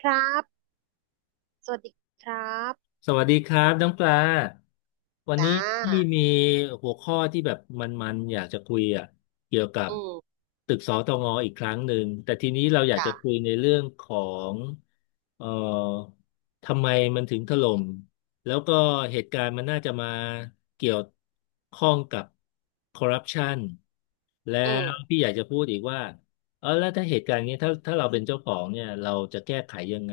ครับ สวัสดีครับสวัสดีครับน้องปลาวันนี้จ้าพี่มีหัวข้อที่แบบมันๆอยากจะคุยอ่ะเกี่ยวกับอืมตึกสตงอีกครั้งหนึ่งแต่ทีนี้เราอยากจะจ้าคุยในเรื่องของเอ่อทำไมมันถึงถล่มแล้วก็เหตุการณ์มันน่าจะมาเกี่ยวข้องกับคอร์รัปชันแล้อืวมพี่อยากจะพูดอีกว่าเออแล้วถ้าเหตุการณ์นี้ถ้าเราเป็นเจ้าของเนี่ยเราจะแก้ไขยังไง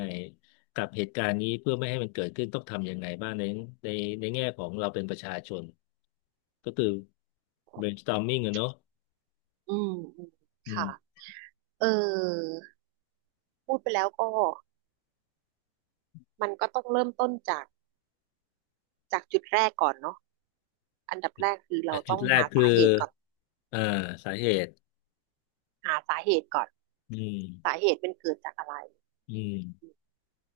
กับเหตุการณ์นี้เพื่อไม่ให้มันเกิดขึ้นต้องทำยังไงบ้างในในแง่ของเราเป็นประชาชนก็คือ brainstorming อะเนอะอืมอืมอืค่ะ มเออ พูดไปแล้วก็ มันก็ต้องเริ่มต้นจาก จากจุดแรกก่อนเนาะอันดับแรกคือแต่เราจุต้ดองแรหากคือสาเหตุก่อน อ่าสาเหตุหาสาเหตุก่อน อืมสาเหตุเป็นเกิดจากอะไร อืม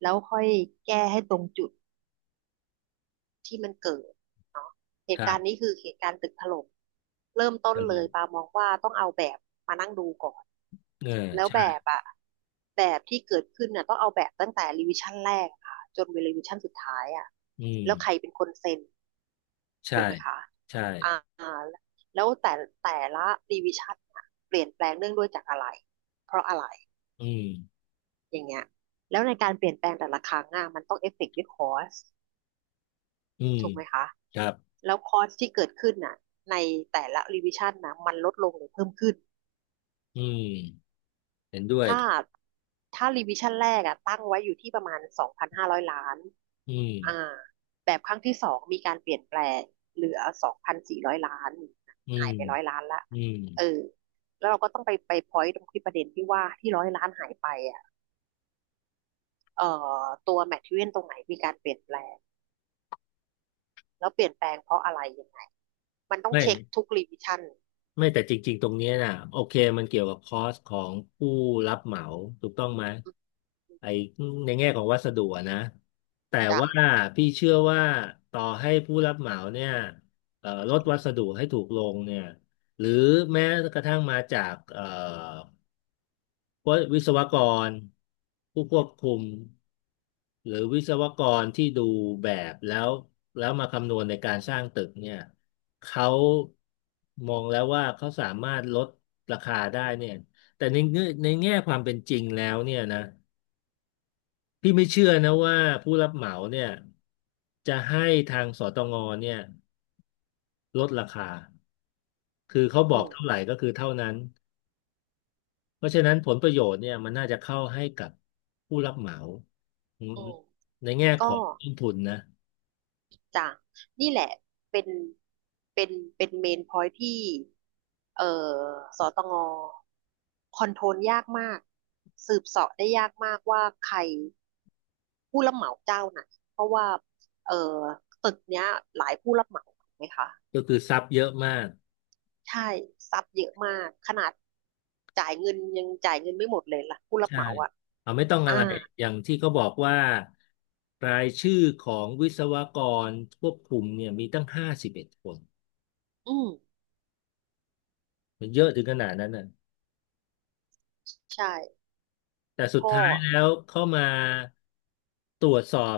แล้วค่อยแก้ให้ตรงจุด ที่มันเกิดเนาะเหคตุรัการณ์นี้บคือเหตุการณ์ตึกถล่มเริ่มต้นอืเลยปามมองว่าต้องเอาแบบมานั่งดูก่อนเออแล้วใช่แบบอะแบบที่เกิดขึ้นน่ะต้องเอาแบบตั้งแต่รีวิชั่นแรกค่ะจนไปรีวิชั่นสุดท้ายอะอืมแล้วใครเป็นคนเซ็นใช่ถูกไหมคะใช่อ่าแล้วแต่ละรีวิชั่นะเปลี่ยนแปลงเนื่องด้วยจากอะไรเพราะอะไรอืมอย่างเงี้ยแล้วในการเปลี่ยนแปลงแต่ละครั้งอะมันต้องเอฟเฟกต์ด้วยคอส อืมถูกไหมคะ ครับแล้วคอร์สที่เกิดขึ้นน่ะในแต่ละรีวิชั่นนะมันลดลงหรือเพิ่มขึ้นอืมเห็นด้วยถ้าถ้ารีวิชั่นแรกอะตั้งไว้อยู่ที่ประมาณ2,500 ล้านอืมอ่าแบบครั้งที่สองมีการเปลี่ยนแปลงเหลือ2,400 ล้านอืหามยไปร้อยล้านละอืมเออแล้วเราก็ต้องไปพอยต์ตรงที่ประเด็นที่ว่าที่ร้อยล้านหายไปอ่ะเอ่อตัวแมทเทอเรียนตรงไหนมีการเปลี่ยนแปลงแล้วเปลี่ยนแปลงเพราะอะไรยังไงมันต้องไม่ เช็คทุกรีวิชั่นไม่แต่จริงๆ ตรงเนี้ยน่ะโอเคมันเกี่ยวกับคอสของผู้รับเหมาถูกต้องไหมไอ้ในแง่ของวัสดุอะนะแต่จ้ะ ว่าพี่เชื่อว่าต่อให้ผู้รับเหมาเนี่ยลดวัสดุให้ถูกลงเนี่ยหรือแม้กระทั่งมาจากว่าวิศวกรผู้ควบคุมหรือวิศวกรที่ดูแบบแล้วแล้วมาคำนวณในการสร้างตึกเนี่ยเขามองแล้วว่าเขาสามารถลดราคาได้เนี่ยแต่ในเงื่อนในแง่ความเป็นจริงแล้วเนี่ยนะพี่ไม่เชื่อนะว่าผู้รับเหมาเนี่ยจะให้ทางสตงเนี่ยลดราคาคือเขาบอือกมเท่าไหร่ก็คือเท่านั้น เพราะฉะนั้นผลประโยชน์เนี่ยมันน่าจะเข้าให้กับผู้รับเหมาอืมอืมในแง่ขก็องต้นทุนนะจะนี่แหละเป็นเป็นเป็นเมนพอยที่เอ่อสตงคอนโทรลยากมากสืบเสาะได้ยากมากว่าใครผู้รับเหมาเจ้าไหนเพราะว่าเอ่อตึกเนี้ยหลายผู้รับเหมาถูกไหมคะก็คือซับเยอะมากใช่ซับเยอะมากขนาดจ่ายเงินยังจ่ายเงินไม่หมดเลยล่ะผู้รับใช่เหมาอ่ะเอาไม่ต้องอะอ่าไรอย่างที่เขาบอกว่ารายชื่อของวิศวกรควบคุมเนี่ยมีตั้ง51 คนอืมมันเยอะถึงขนาดนั้นน่ะใช่แต่สุดก็ท้ายแล้วเข้ามาตรวจสอบ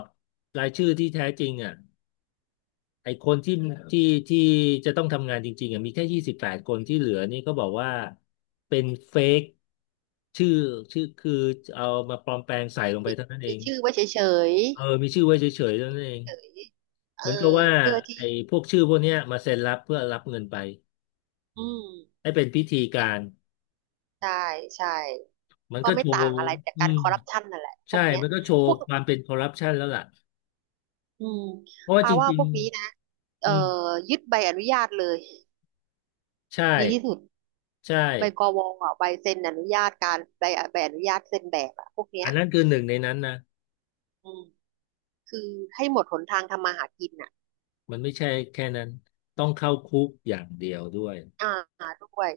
รายชื่อที่แท้จริงอ่ะ ไอ้คนที่ที่ที่จะต้องทำงานจริงๆอ่ะมีแค่28 คนที่เหลือนี่ก็บอกว่าเป็นเฟกชื่อชื่อคือเอามาปลอมแปลงใส่ลงไปมีเท่านั้นเอมีงชื่อไว้เฉยเออๆ มีชื่อไว้เฉยๆเท่านั้นเองเฉยเอเหอมือนกับว่าเพื่อที่ไอ้พวกชื่อพวกเนี้ยมาเซ็นรับเพื่อรับเงินไปอืมให้เป็นพิธีการใช่ใช่มันก็ก็โชไม่ต่าว์งอะไรจากอืการมคอร์รัปชันนั่นแหละพใช่วกเนี้ยมันก็โชว์พวกความเป็นคอร์รัปชันแล้วล่ะอืมเพราะว่าปาจว่าริพงวกนี้นะๆเอ่อือมยึดใบอนุญาตเลยใช่ดีที่สุดใช่ใบกวอ่ะใบเซ็นอนุญาตการใบใบอนุญาตเซ็นแบบอ่ะพวกเนี้อัยนนั้นคือหนึ่งในนั้นนะ อืมคือให้หมดหนทางทำมาหากินอ่ะมันไม่ใช่แค่นั้นต้องเข้าคุกอย่างเดียวด้วยอ่าด้วย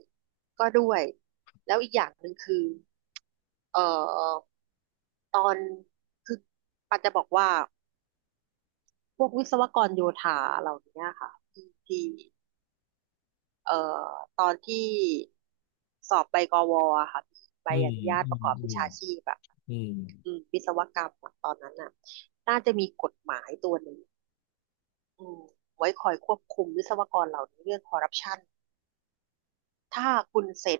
ก็ด้วยแล้วอีกอย่างหนึ่งคือเอ่อตอนคือปาจะบอกว่า พวกวิศวกรโยธาเหล่านี้ค่ะที่เอ่อตอนที่สอบใบกวอะค่ะใบอือมนุญาตอืปมระกอบวิอืมชาชีพอบบอืมอืมวิศวกรรมอะตอนนั้นน่ะน่าจะมีกฎหมายตัวหนึ่งอืมไว้คอยควบคุมวิศวกรเหล่านี้เรื่องคอร์รัปชันถ้าคุณเซ็น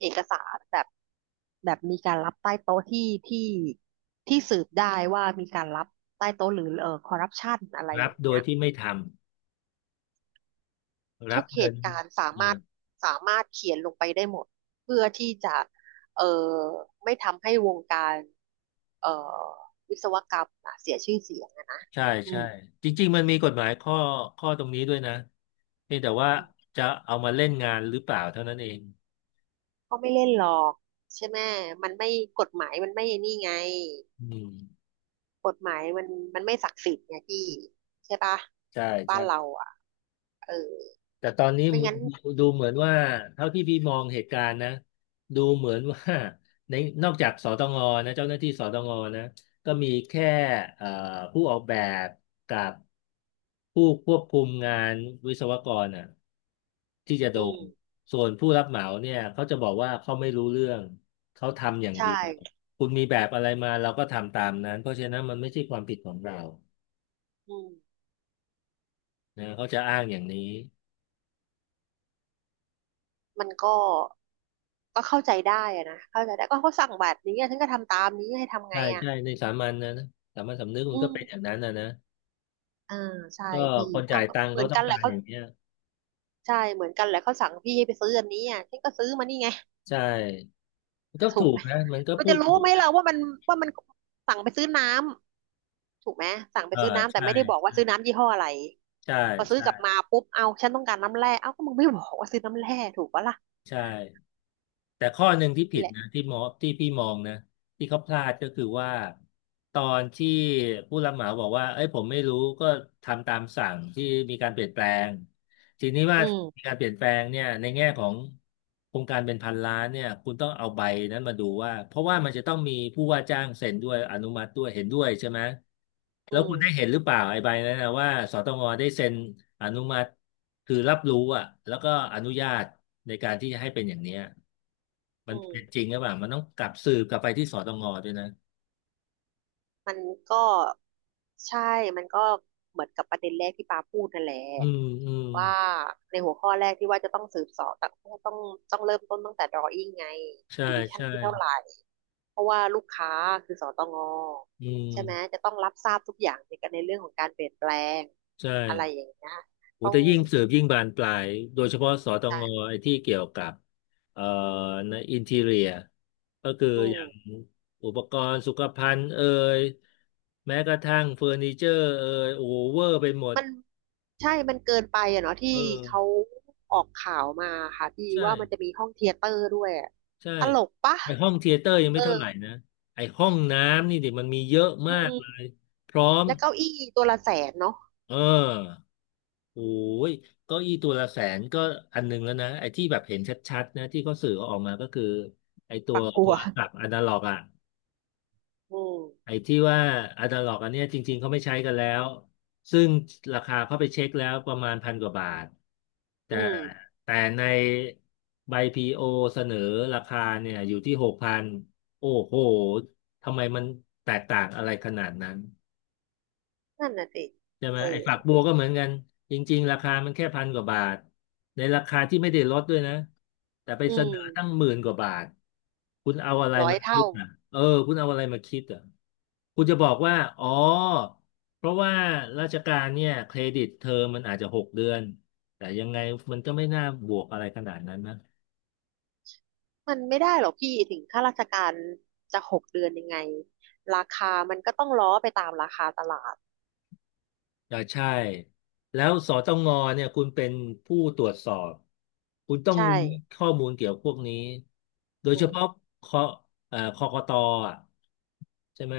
เอกสารแบบมีการรับใต้โต๊ะที่สืบได้ว่ามีการรับใต้โต๊ะหรือเออคอร์รัปชันอะไรรัอบย่างโดเงี้ยย ที่ไม่ทำรัทุบกเหเงินตุการณ์สาเออมารถสามารถเขียนลงไปได้หมดเพื่อที่จะเอ่อไม่ทำให้วงการเอ่อวิศวกรรมน่ะเสียชื่อเสียงอะนะใช่อืใช่มจริงๆมันมีกฎหมายข้อตรงนี้ด้วยนะเพียงแต่ว่าอืมจะเอามาเล่นงานหรือเปล่าเท่านั้นเองก็ไม่เล่นหรอกใช่ไหมมันไม่กฎหมายมันไม่นี่ไงอืมกฎหมายมันไม่ศักดิ์สิทธิ์ไงพี่ใช่ปะใช่บ้าใช่ นเราอ่ะเออแต่ตอนนี้ไม่งั้นดูเหมือนว่าเท่าที่พี่มองเหตุการณ์นะดูเหมือนว่าในนอกจากสตงนะเจ้าหน้าที่สตงนะก็มีแค่เอ่อผู้ออกแบบกับผู้ควบคุมงานวิศวกรอ่ะที่จะโดอืนมส่วนผู้รับเหมาเนี่ยเขาจะบอกว่าเขาไม่รู้เรื่องเขาทำอย่างเดีใช่ยวคุณมีแบบอะไรมาเราก็ทำตามนั้นเพราะฉะนั้นมันไม่ใช่ความผิดของเราอืมนะเขาจะอ้างอย่างนี้ มันก็เข้าใจได้อะนะเข้าใจได้ก็เขาสั่งแบบนี้อะฉันก็ทำตามนี้ให้ทำไงใช่อ่ะ ใช่ในสามัญนะนะสามัญสำนึกมัอืนก็เป็นอย่างมนั้นนะนะอ่าใช่ก็พี่คนเอาจ่ายก็ตังค์เหมืเขาอนต้อกังนแหกาละรเขา อย่างเนี้ยใช่ เหมือนกันแหละเขาสั่งพี่ให้ไปซื้ออันนี้อ่ะฉันก็ซื้อมานี่ไง ใช่มันก็ ถูกถูไหกมนะมันก็มันพูจะดรู้ถูไหมกนะเราว่ามันว่ามันสั่งไปซื้อน้ำถูกไหมสั่งไปเออซื้อน้ำแต่ใช่ไม่ได้บอกว่าซื้อน้ำยี่ห้ออะไรใช่พอซื้อใช่กลับมาปุ๊บเอาฉันต้องการน้ำแร่เอ้าก็มึงไม่บอกว่าซื้อน้ำแร่ถูกปะล่ะใช่แต่ข้อหนึ่งที่ผินี่ดแหละนะที่มองที่พี่มองนะที่เขาพลาดก็คือว่าตอนที่ผู้รับเหมาบอกว่าเอ้ยผมไม่รู้ก็ทำตามสั่งที่มีการเปลี่ยนแปลง ทีนี้ว่าอืมีมการเปลี่ยนแปลงเนี่ยในแง่ของโครงการเป็นพันล้านเนี่ยคุณต้องเอาใบนั้นมาดูว่าเพราะว่ามันจะต้องมีผู้ว่าจ้างเซ็นด้วยอนุมัติด้วยเห็นด้วยใช่ไหมอืแล้วคุมณได้เห็นหรือเปล่าไอ้ใบนั้นนะว่าสตงได้เซ็นอนุมัติคือรับรู้อ่ะแล้วก็อนุญาตในการที่จะให้เป็นอย่างเนี้ยมัอืนม เป็นจริงหรือเปล่ามันต้องกลับสืบกลับไปที่สตงด้วยนะมันก็ใช่มันก็เหมือนกับประเด็นแรกที่ปาพูดนั่นแหละอืมอืมว่าในหัวข้อแรกที่ว่าจะต้องสืบเสอบต้องเริ่มต้นตั้งแต่ drawin งไง ใช่ divisio นใช่ที่เท่าไหร่เพราะว่าลูกค้าคือสตงอืมใช่ไหมจะต้องรับทราบทุกอย่างในการในเรื่องของการเปลี่ยนแปลงใช่ อะไรอย่างเงี้ยโอ้ต้องแต่ยิ่งสืบยิ่งบานปลายโดยเฉพาะสตงใช่ไอ้ที่เกี่ยวกับเอ่อในอินทีเรียก็คืออือย่างมอุปกรณ์สุขภัณฑ์เอ่ยแม้กระทั่งเฟอร์นิเจอร์เอ่ยโอเวอร์ไปหมดมันใช่มันเกินไปอะเนาะที่เออเขาออกข่าวมาค่ะพี่ใช่ว่ามันจะมีห้องเธียเตอร์ด้วยอะใช่ตลกปะไอห้องเธียเตอร์ยังเอไม่อ เท่าไหร่นะไอห้องน้ำนี่ดิมันมีเยอะอืมากมเลยพร้อมแล้วเก้าอี้ตัวละแสนเนาะเออ โอ้ยเก็อีตัวละ100,000ก็อันหนึงแล้วนะ ไอ้ที่แบบเห็นชัดๆนะที่เขาสื่อออกมาก็คือไอ้ตัวปักโทรศัพท์อนาล็อกอ่ะ อืมไอ้ที่ว่าอนาล็อกอันเนี้ยจริงๆเขาไม่ใช้กันแล้ว ซึ่งราคาเขาไปเช็คแล้วประมาณพันกว่าบาท แต่อืมในใบพีโอเสนอราคาเนี่ยอยู่ที่หกพันโอ้โห ทำไมมันแตกต่างอะไรขนาดนั้น นั่นน่ะสิใช่ไหมเอไอ้อฝักบัวก็เหมือนกันจริงๆราคามันแค่พันกว่าบาทในราคาที่ไม่ได้ลดด้วยนะแต่ไปอืเสนอมตั้งหมื่นกว่าบาทคุณเอาอะไรร้อยมาคิเท่าดอ่ะเออคุณเอาอะไรมาคิดอ่ะคุณจะบอกว่าอ๋อเพราะว่าราชการเนี่ยเครดิตเทอมมันอาจจะหกเดือนแต่ยังไงมันก็ไม่น่าบวกอะไรขนาดนั้นนะ มันไม่ได้หรอกพี่ถึงข้าราชการจะหกเดือนยังไงราคามันก็ต้องล้อไปตามราคาตลาดอ่าใช่แล้วสตงเนี่ยคุณเป็นผู้ตรวจสอบคุณต้องใช่รู้ข้อมูลเกี่ยวพวกนี้โดยอืเฉมพาะคอเอ่อคกตอ่ะใช่ไหม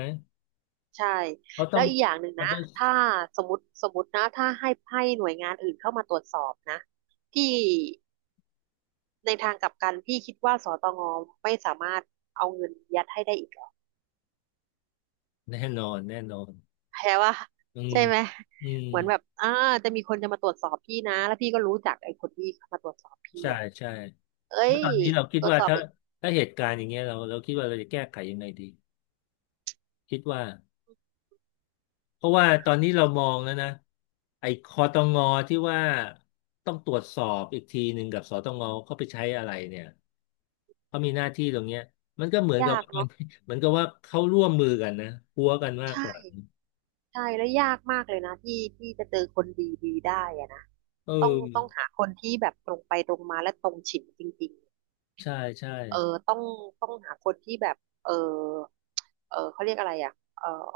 ใช่เขาต้แล้อง วอีกอย่างหนึ่งนะ double ถ้าสมมตินะถ้าให้หน่วยงานอื่นเข้ามาตรวจสอบนะพี่ในทางกลับกันพี่คิดว่าสตงไม่สามารถเอาเงินยัดให้ได้อีก แน่นอนแน่นอนแพ้ว่าอืมใช่ไหมอืมเหมือนแบบจะมีคนจะมาตรวจสอบพี่นะแล้วพี่ก็รู้จักไอ้คนที่มาตรวจสอบพี่ใช่อ่ะใช่เอ้แล้วยตอนนี้เราคิดตรวจว่าสอบถ้าไปถ้าเหตุการณ์อย่างเงี้ยเราคิดว่าเราจะแก้ไขยังไงดีคิดว่า เพราะว่าตอนนี้เรามองแล้วนะไอ้คอตงอที่ว่าต้องตรวจสอบอีกทีหนึ่งกับสตงเขาไปใช้อะไรเนี่ยเขามีหน้าที่ตรงเนี้ยมันก็เหมือนกับยากว่ามัน เนาะ เหมือนกับว่าเขาร่วมมือกันนะพัวกันมากกใช่ว่าใช่แล้วยากมากเลยนะที่จะเจอคนดีดีได้อะนะเอต้องอหาคนที่แบบตรงไปตรงมาและตรงฉินจริงใช่ใช่ ๆเออต้องต้องหาคนที่แบบเออเออเขาเรียกอะไรอ่ะเออ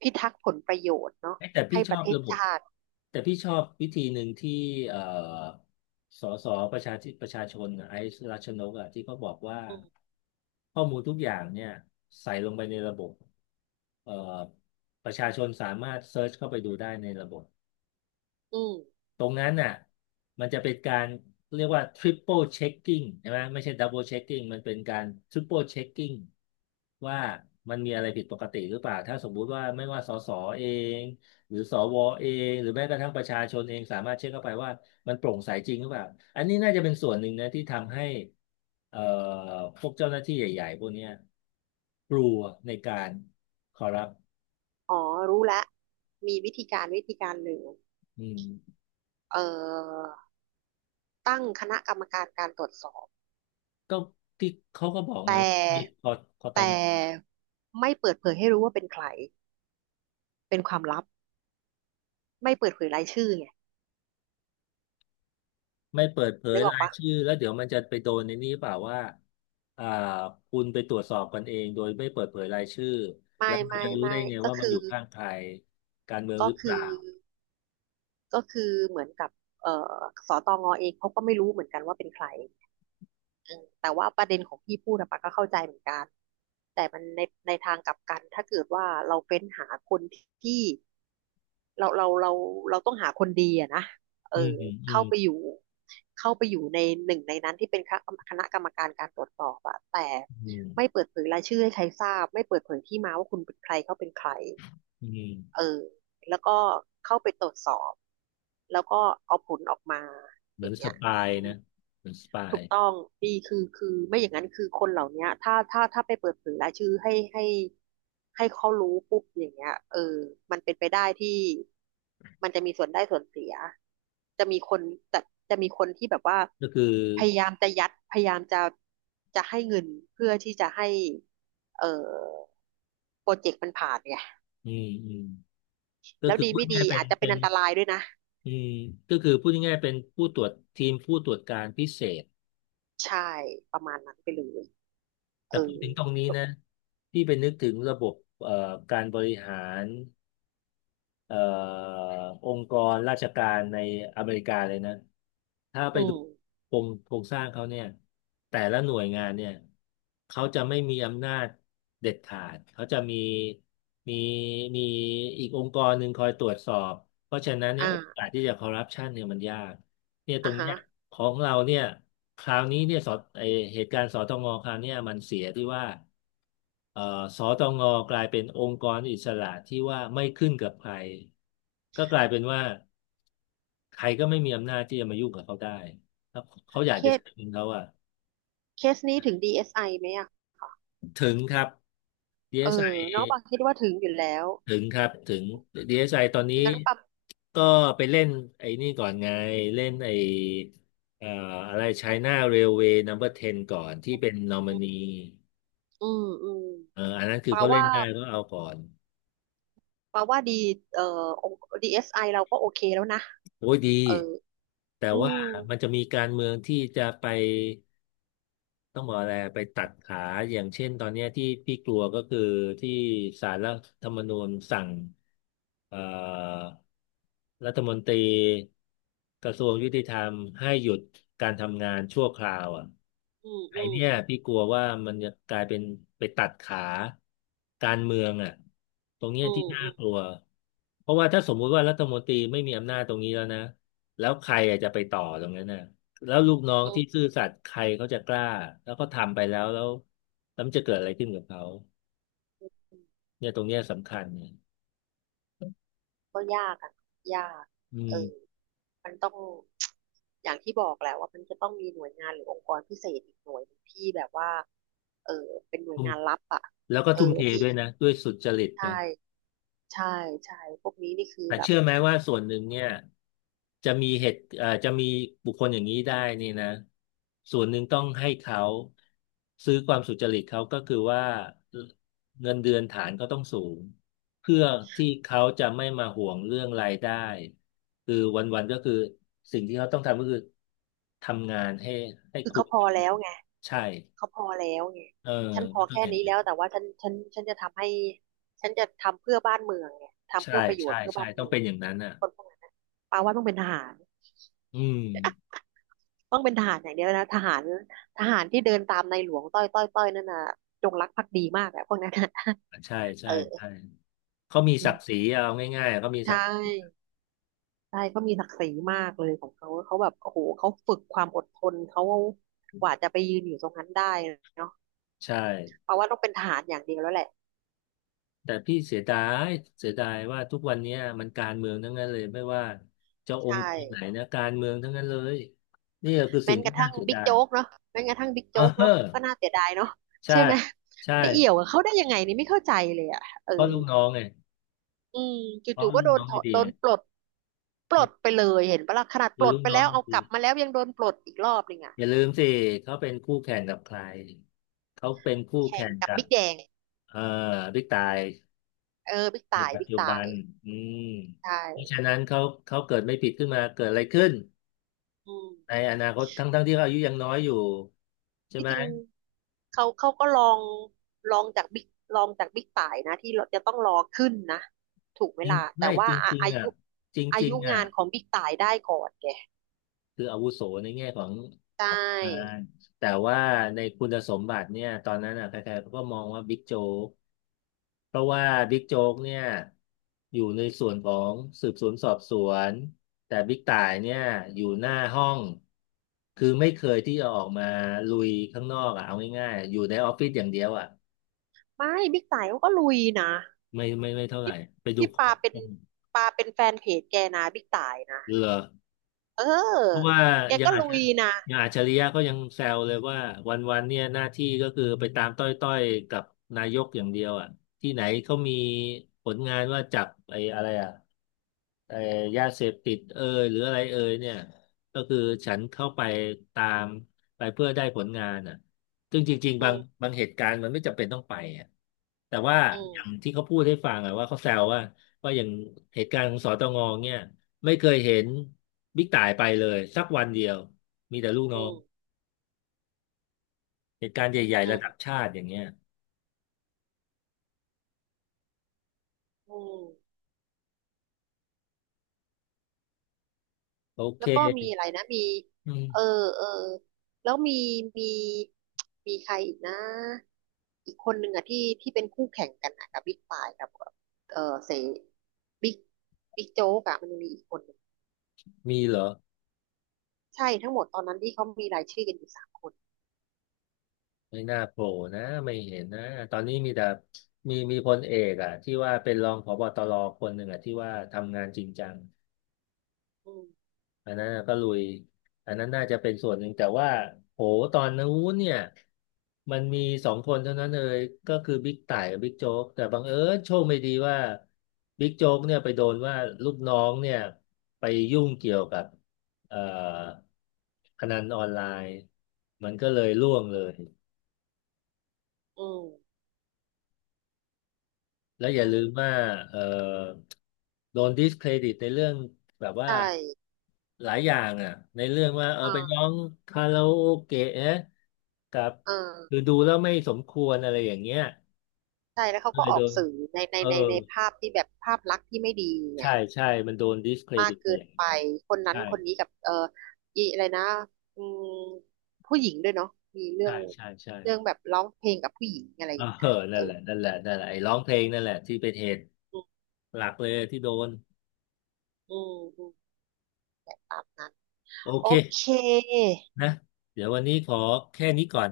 พิทักษ์ผลประโยชน์เนาะเอ๊ะแต่พี่ให้ชปอระบเทศระบบชาติแต่พี่ชอบวิธีหนึ่งที่เอ่อสสประชาธิประชาชนน่ะไอซ์รัชนกอะที่เขาบอกว่าอืมข้อมูลทุกอย่างเนี่ยใส่ลงไปในระบบเอ่อประชาชนสามารถเซิร์ชเข้าไปดูได้ในระบบ อืม ตรงนั้นน่ะมันจะเป็นการเรียกว่า triple checking ใช่ไหมไม่ใช่ double checking มันเป็นการ triple checking ว่ามันมีอะไรผิดปกติหรือเปล่าถ้าสมมุติว่าไม่ว่าสสเองหรือสวเองหรือแม้กระทั่งประชาชนเองสามารถเช็คเข้าไปว่ามันโปร่งใสจริงหรือเปล่าอันนี้น่าจะเป็นส่วนหนึ่งนะที่ทำให้เอ่อพวกเจ้าหน้าที่ใหญ่ๆพวกเนี้ยกลัวในการคอรัปอ๋อรู้แล้ว มีวิธีการวิธีการหนึ่งอืมเอ่อตั้งคณะกรรมการการตรวจสอบก็ที่เขาก็บอกแตไงว่ามี่คอตแต่อง ไม่เปิดเผยให้รู้ว่าเป็นใครเป็นความลับไม่เปิดเผยรายชื่อไงไม่เปิดเผยนึกออกรายปะชื่อแล้วเดี๋ยวมันจะไปโดนในนี้เปล่าว่าอ่าคุณไปตรวจสอบกันเองโดยไม่เปิดเผยรายชื่อแล้ไม่วมันไม่จะรู้ได้ไม่ไงก็ว่ามันคืออยู่ข้างใครการเมืองหก็รือเปคืล่าอก็คือเหมือนกับเอ่อสตงเองเขาก็ไม่รู้เหมือนกันว่าเป็นใครอืมแต่ว่าประเด็นของพี่พูดอะปะก็เข้าใจเหมือนกันแต่มันในในทางกลับกันถ้าเกิดว่าเราเฟ้นหาคนที่ เราเราเราเราต้องหาคนดีอะนะเออืมออืมอืเข้ามไปอยู่เข้าไปอยู่ในหนึ่งในนั้นที่เป็นคณะกรรมการการตรวจสอบอะแต่อืมไม่เปิดเผยรายชื่อให้ใครทราบไม่เปิดเผยที่มาว่าคุณเป็นใครเขาเป็นใครอืมเออแล้วก็เข้าไปตรวจสอบแล้วก็เอาผลออกมาเหอมือย่านงสเงี้ยปายอืม นะเหมือนสปายถูกต้องดีคือไม่อย่างนั้นคือคนเหล่าเนี้ยถ้าไปเปิดเผยรายชื่อให้เขารู้ปุ๊บอย่างเงี้ยเออมันเป็นไปได้ที่มันจะมีส่วนได้ส่วนเสียจะมีคนจะจะมีคนที่แบบว่าก็คือพยายามจะยัดพยายามจะให้เงินเพื่อที่จะให้เออโปรเจกต์มันผ่านไงอืมอืมก็แล้วคือดีพูดไม่ง่าดียๆเป็นอาจจะเป็เป็นนอันตรายด้วยนะอืมก็คือพูดง่ายๆเป็นผู้ตรวจทีมผู้ตรวจการพิเศษใช่ประมาณนั้นไปเลยแต่เออพูดถึงตรงนี้นะที่ไปนึกถึงระบบเอ่อการบริหาร เอ่อองค์กรราชการในอเมริกาเลยนะถ้าไปอืดูมโครงสร้างเขาเนี่ยแต่ละหน่วยงานเนี่ยเขาจะไม่มีอำนาจเด็ดขาดเขาจะมีมีอีกองค์กรหนึ่งคอยตรวจสอบเพราะฉะนั้นเนี่ยโออ่ากาสที่จะคอร์รัปชันเนี่ยมันยาก เนี่ยตรอ่างฮะเนี้ยของเราเนี่ยคราวนี้เนี่ยสอไอเหตุการณ์สตงคราวเนี้ยมันเสียที่ว่าเอ่อสตงกลายเป็นองค์กรอิสระที่ว่าไม่ขึ้นกับใครก็กลายเป็นว่าใครก็ไม่มีอำนาจที่จะมายุ่งกับเขาได้ถ้าเขาอยากเครีจะยด ใช้เงินเขาอะเคสนี้ถึง DSI ไอไหมอ่ะถึงครับ เอ DSI อน้องปาคิดว่าถึงอยู่แล้วถึงครับถึง DSI ตอนนี้งั้นปาก็ไปเล่นไอ้นี่ก่อนไงเล่นไอ้เอ่ออะไร China Railway Number 10ก่อนที่เป็นนอมินีอืมอืมอันนั้นคือปาเขาเล่ว่านได้ก็เอาก่อนปาว่าดีองค์ DSI เอสไอเราก็โอเคแล้วนะ โอ้ยดีเออแต่อืว่ามมันจะมีการเมืองที่จะไป ต้องบอกอะไรไปตัดขาอย่างเช่นตอนเนี้ยที่พี่กลัวก็คือที่ศาลรัฐธรรมนูญสั่งเอ่อรัฐมนตรีกระทรวงยุติธรรมให้หยุดการทำงานชั่วคราวอ่ะอืมไออืมเนี่ยอืมพี่กลัวว่ามันจะกลายเป็นไปตัดขาการเมืองอ่ะตรงเนี้ยอืที่มน่าอืกลัวเพราะว่าถ้าสมมุติว่ารัฐมนตรีไม่มีอำนาจตรงนี้แล้วนะแล้วใครอะจะไปต่อตรงนั้นน่ะ แล้วลูกน้องมที่ซื่อสัตย์ใครเขาจะกล้าแล้วก็ทำไปแล้วแล้วแล้วมันจะเกิดอะไรขึ้นกับเขาอืมเนี่ยตรงเนี้ยสำคัญเนี่ยก็ยากอ่ะยากอืเออมมันต้อง อย่างที่บอกแหละว่ามันจะต้องมีหน่วยงานหรือองค์กรพิเศษอีกหน่วยหนึ่งที่แบบว่า เออเป็นหน่วยทุ่มงานลับอ่ะ แล้วก็เอทุ่มอเทที่ด้วยนะด้วยสุจริตนะ ใช่ใช่ใช่พวกนี้นี่คือแต่แบบ เชื่อไหมว่าส่วนหนึ่งเนี่ยจะมีเหตุจะมีบุคคลอย่างนี้ได้นี่นะส่วนหนึ่งต้องให้เขาซื้อความสุจริตเขาก็คือว่าเงินเดือนฐานก็ต้องสูงเพื่อที่เขาจะไม่มาห่วงเรื่องรายได้คือวันๆก็คือสิ่งที่เขาต้องทำก็คือทำงานให้คือคุ้เขามพอกับแล้งาวนไงใช่เขาพอแล้วไงเออฉันพอมันต้องแค่อย่างนี้นี้แล้นวแต่ว่าฉันจะทำให้ฉันจะทำเพื่อบ้านเมืองไงทำใช่เพื่อประโยชใช่น์เพื่อใช่บ้านต้อเมืงอเป็นงอย่างนั้นอ่ะคนพวกนั้นนะปาว่าต้องเป็นทหารอืมต้องเป็นทหารอย่างเดียวนะทหารทหารที่เดินตามในหลวงต้อยต้อยต้อยนั่นน่ะจงรักภักดีมากอะพวกนั้นนะ ใช่ เอใช่อใช่ เขามีอืศัมกดิ์ศรีเอาง่ายๆ เขามีใชศักดิ์ศรี่ใช่เขามีศักดิ์ศรีมากเลยของเขาเขาแบบโอ้โหเขาฝึกความอดทนเขากว่าจะไปยืนอยู่ตรงนั้นได้เนาะใช่เพราะว่าต้องเป็นทหารอย่างเดียวแล้วแหละแต่พี่เสียดายเสียดายว่าทุกวันเนี้ยมันการเมืองทั้งนั้นเลยไม่ว่าจะองค์ใช่ ไหนนะการเมืองทั้งนั้นเลยนี่ก็คือแม้สิ่งกที่ระน่าทั่งเสียบิ๊กดายโจ๊กเนาะแม้กระทั่งบิ๊กโจ๊กเอเนาะก็อน่าเสียดายเนาะใช่ใช่ไหมใช่ไปเอี่ยวกับเขาได้ยังไงนี่ไม่เข้าใจเลยอ่ะเออเพราะลูกน้องไงอืมเพราะจู่ๆก็ลูกโดนน้องถอไม่ดดีโดไงนปลดปลดไปเลยเห็นปะล่ะขนาดปคือลดลูกไปน้อแล้งวไม่เอากดีลับมาแล้วยังโดนปลดอีกรอบหนึ่งอ่ะอย่าลืมสิเขาเป็นคู่แข่งกับใครเขาเป็นคู่แข่แข่งงกับกับบิ๊กแดงเอ่อบิ๊กตาย เออบิ๊กในต่ายปัจบิ๊กจุบัต่านยอืมใชเพราะ่ฉะนั้นเขาเกิดไม่ผิดขึ้นมาเกิดอะไรขึ้นอืมในอนาคตทั้งที่เขาอายุยังน้อยอยู่ใช่ที่ไหมจริงเขาเขาก็ลองลองจากบิ๊กลองจากบิ๊กต่ายนะที่เราจะต้องรอขึ้นนะถูกเวจริงลาแต่ไม่ว่าจอะริงอาๆอ่ะยุจอาริงยุๆอ่ะ งานของบิ๊กต่ายได้ก่อนแก คืออาวุโสในแง่ของใชของงา่นแต่ว่าในคุณสมบัติเนี่ยตอนนั้นอ่ะใครๆเขาก็มองว่าบิ๊กโจ๊กเพราะว่าบิ๊กโจ๊กเนี่ยอยู่ในส่วนของสืบสวนสอบสวน แต่บิ๊กต่ายเนี่ยอยู่หน้าห้อง คือไม่เคยที่จะออกมาลุยข้างนอกอ่ะเอาง่ายๆอยู่ในออฟฟิศอย่างเดียวอ่ะไม่บิ๊กต่ายเขาก็ลุยนะไม่เท่าไหร่พี่ไปดูพี่ขอปาเป็นงปาเป็นแฟนเพจแกนะบิ๊กต่ายนะเหรอ เเพราะออว่าแกยังก็อาจลุจะยนะยังอัจฉริยะก็ยังแซวเลยว่าวันๆเนี่ยหน้าที่ก็คือไปตามต้อยๆกับนายกอย่างเดียวอ่ะที่ไหนเขามีผลงานว่าจับไอ้อะไรอ่ะ เอ่ยาเสพติดเอยหรืออะไรเอยเนี่ยก็คือฉันเข้าไปตามไปเพื่อได้ผลงานอ่ะซึ่งจริงๆอืบางมเหตุการณ์มันไม่จำเป็นต้องไปอ่ะแต่ว่าอือย่างมที่เขาพูดให้ฟังอ่ะว่าเขาแซวว่าอย่างเหตุการณ์ของสตงเนี่ยไม่เคยเห็นบิ๊กต่ายไปเลยสักวันเดียวมีแต่ลูกน้อืองมเหตุการณ์ใหญ่อืๆระดับมชาติอย่างเงี้ยอืมโอเคแล้วก็มีอะไรนะมีอืมเออเออแล้วมีมีใครอีกนะอีกคนหนึ่งอะที่เป็นคู่แข่งกันอะกับบิ๊กปายกับเออเสบิ๊กบิ๊กโจ๊กอะมันมีอีกคนหนึ่งมีเหรอ ใช่ทั้งหมดตอนนั้นที่เขามีรายชื่อกันอยู่สามคนไม่น่าโผล่นะไม่เห็นนะตอนนี้มีแต่มีพลเอกอ่ะที่ว่าเป็นรองผบตรคนหนึ่งอ่ะที่ว่าทำงานจริงจังอืมอันนั้นก็ลุยอันนั้นน่าจะเป็นส่วนหนึ่งแต่ว่าโหตอนนู้นเนี่ยมันมีสองคนเท่านั้นเลยก็คือบิ๊กต่ายกับบิ๊กโจ๊กแต่บังเอิญโชคไม่ดีว่าบิ๊กโจ๊กเนี่ยไปโดนว่าลูกน้องเนี่ยไปยุ่งเกี่ยวกับเอ่อพนันออนไลน์มันก็เลยร่วงเลย อืม แล้วอย่าอืลืมมว่าเอ่อโดนดิสเครดิตในเรื่องแบบว่าใช่หลายอย่างอ่ะในเรื่องว่าเออเอไปร้อองคาราโอเกะนะกับเออคือดูแล้วไม่สมควรอะไรอย่างเงี้ยใช่แล้วเขาก็ก็เลยอโดอกนสื่อในในเออในในภาพที่แบบภาพลักษณ์ที่ไม่ดีไงใช่ใช่มันโดนดิสเครมาดิกตไปเกิอนย่างไป นั้นคนนั้นใช่คนนี้กับเอออีอะไรนะอืมผู้หญิงด้วยเนาะมีเรื่อใช่งใช่ใช่เรื่องแบบร้องเพลงกับผู้หญิงอะไรเออย่างเงี้อยเอนั่อนแหละนั่นแหละนั่นแหละไอ้ร้องเพลงนั่นแหละที่เป็นเหตุอืมหลักเลยที่โดนอืมอืมตามนั้นโอโอเคเคนะเดี๋ยววันนี้ขอแค่นี้ก่อน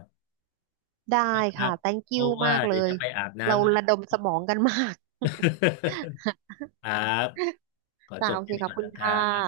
ได้นะครัค่ะ บ thank เพ you ราะว่ามากเลเดี๋ยวยจะไปอาบเราน้ำ ระดมสมองกันมาก ครับขอ จ้าจบโอเคแค่นี้ขอบก่อนคุณนะครัค่ะบ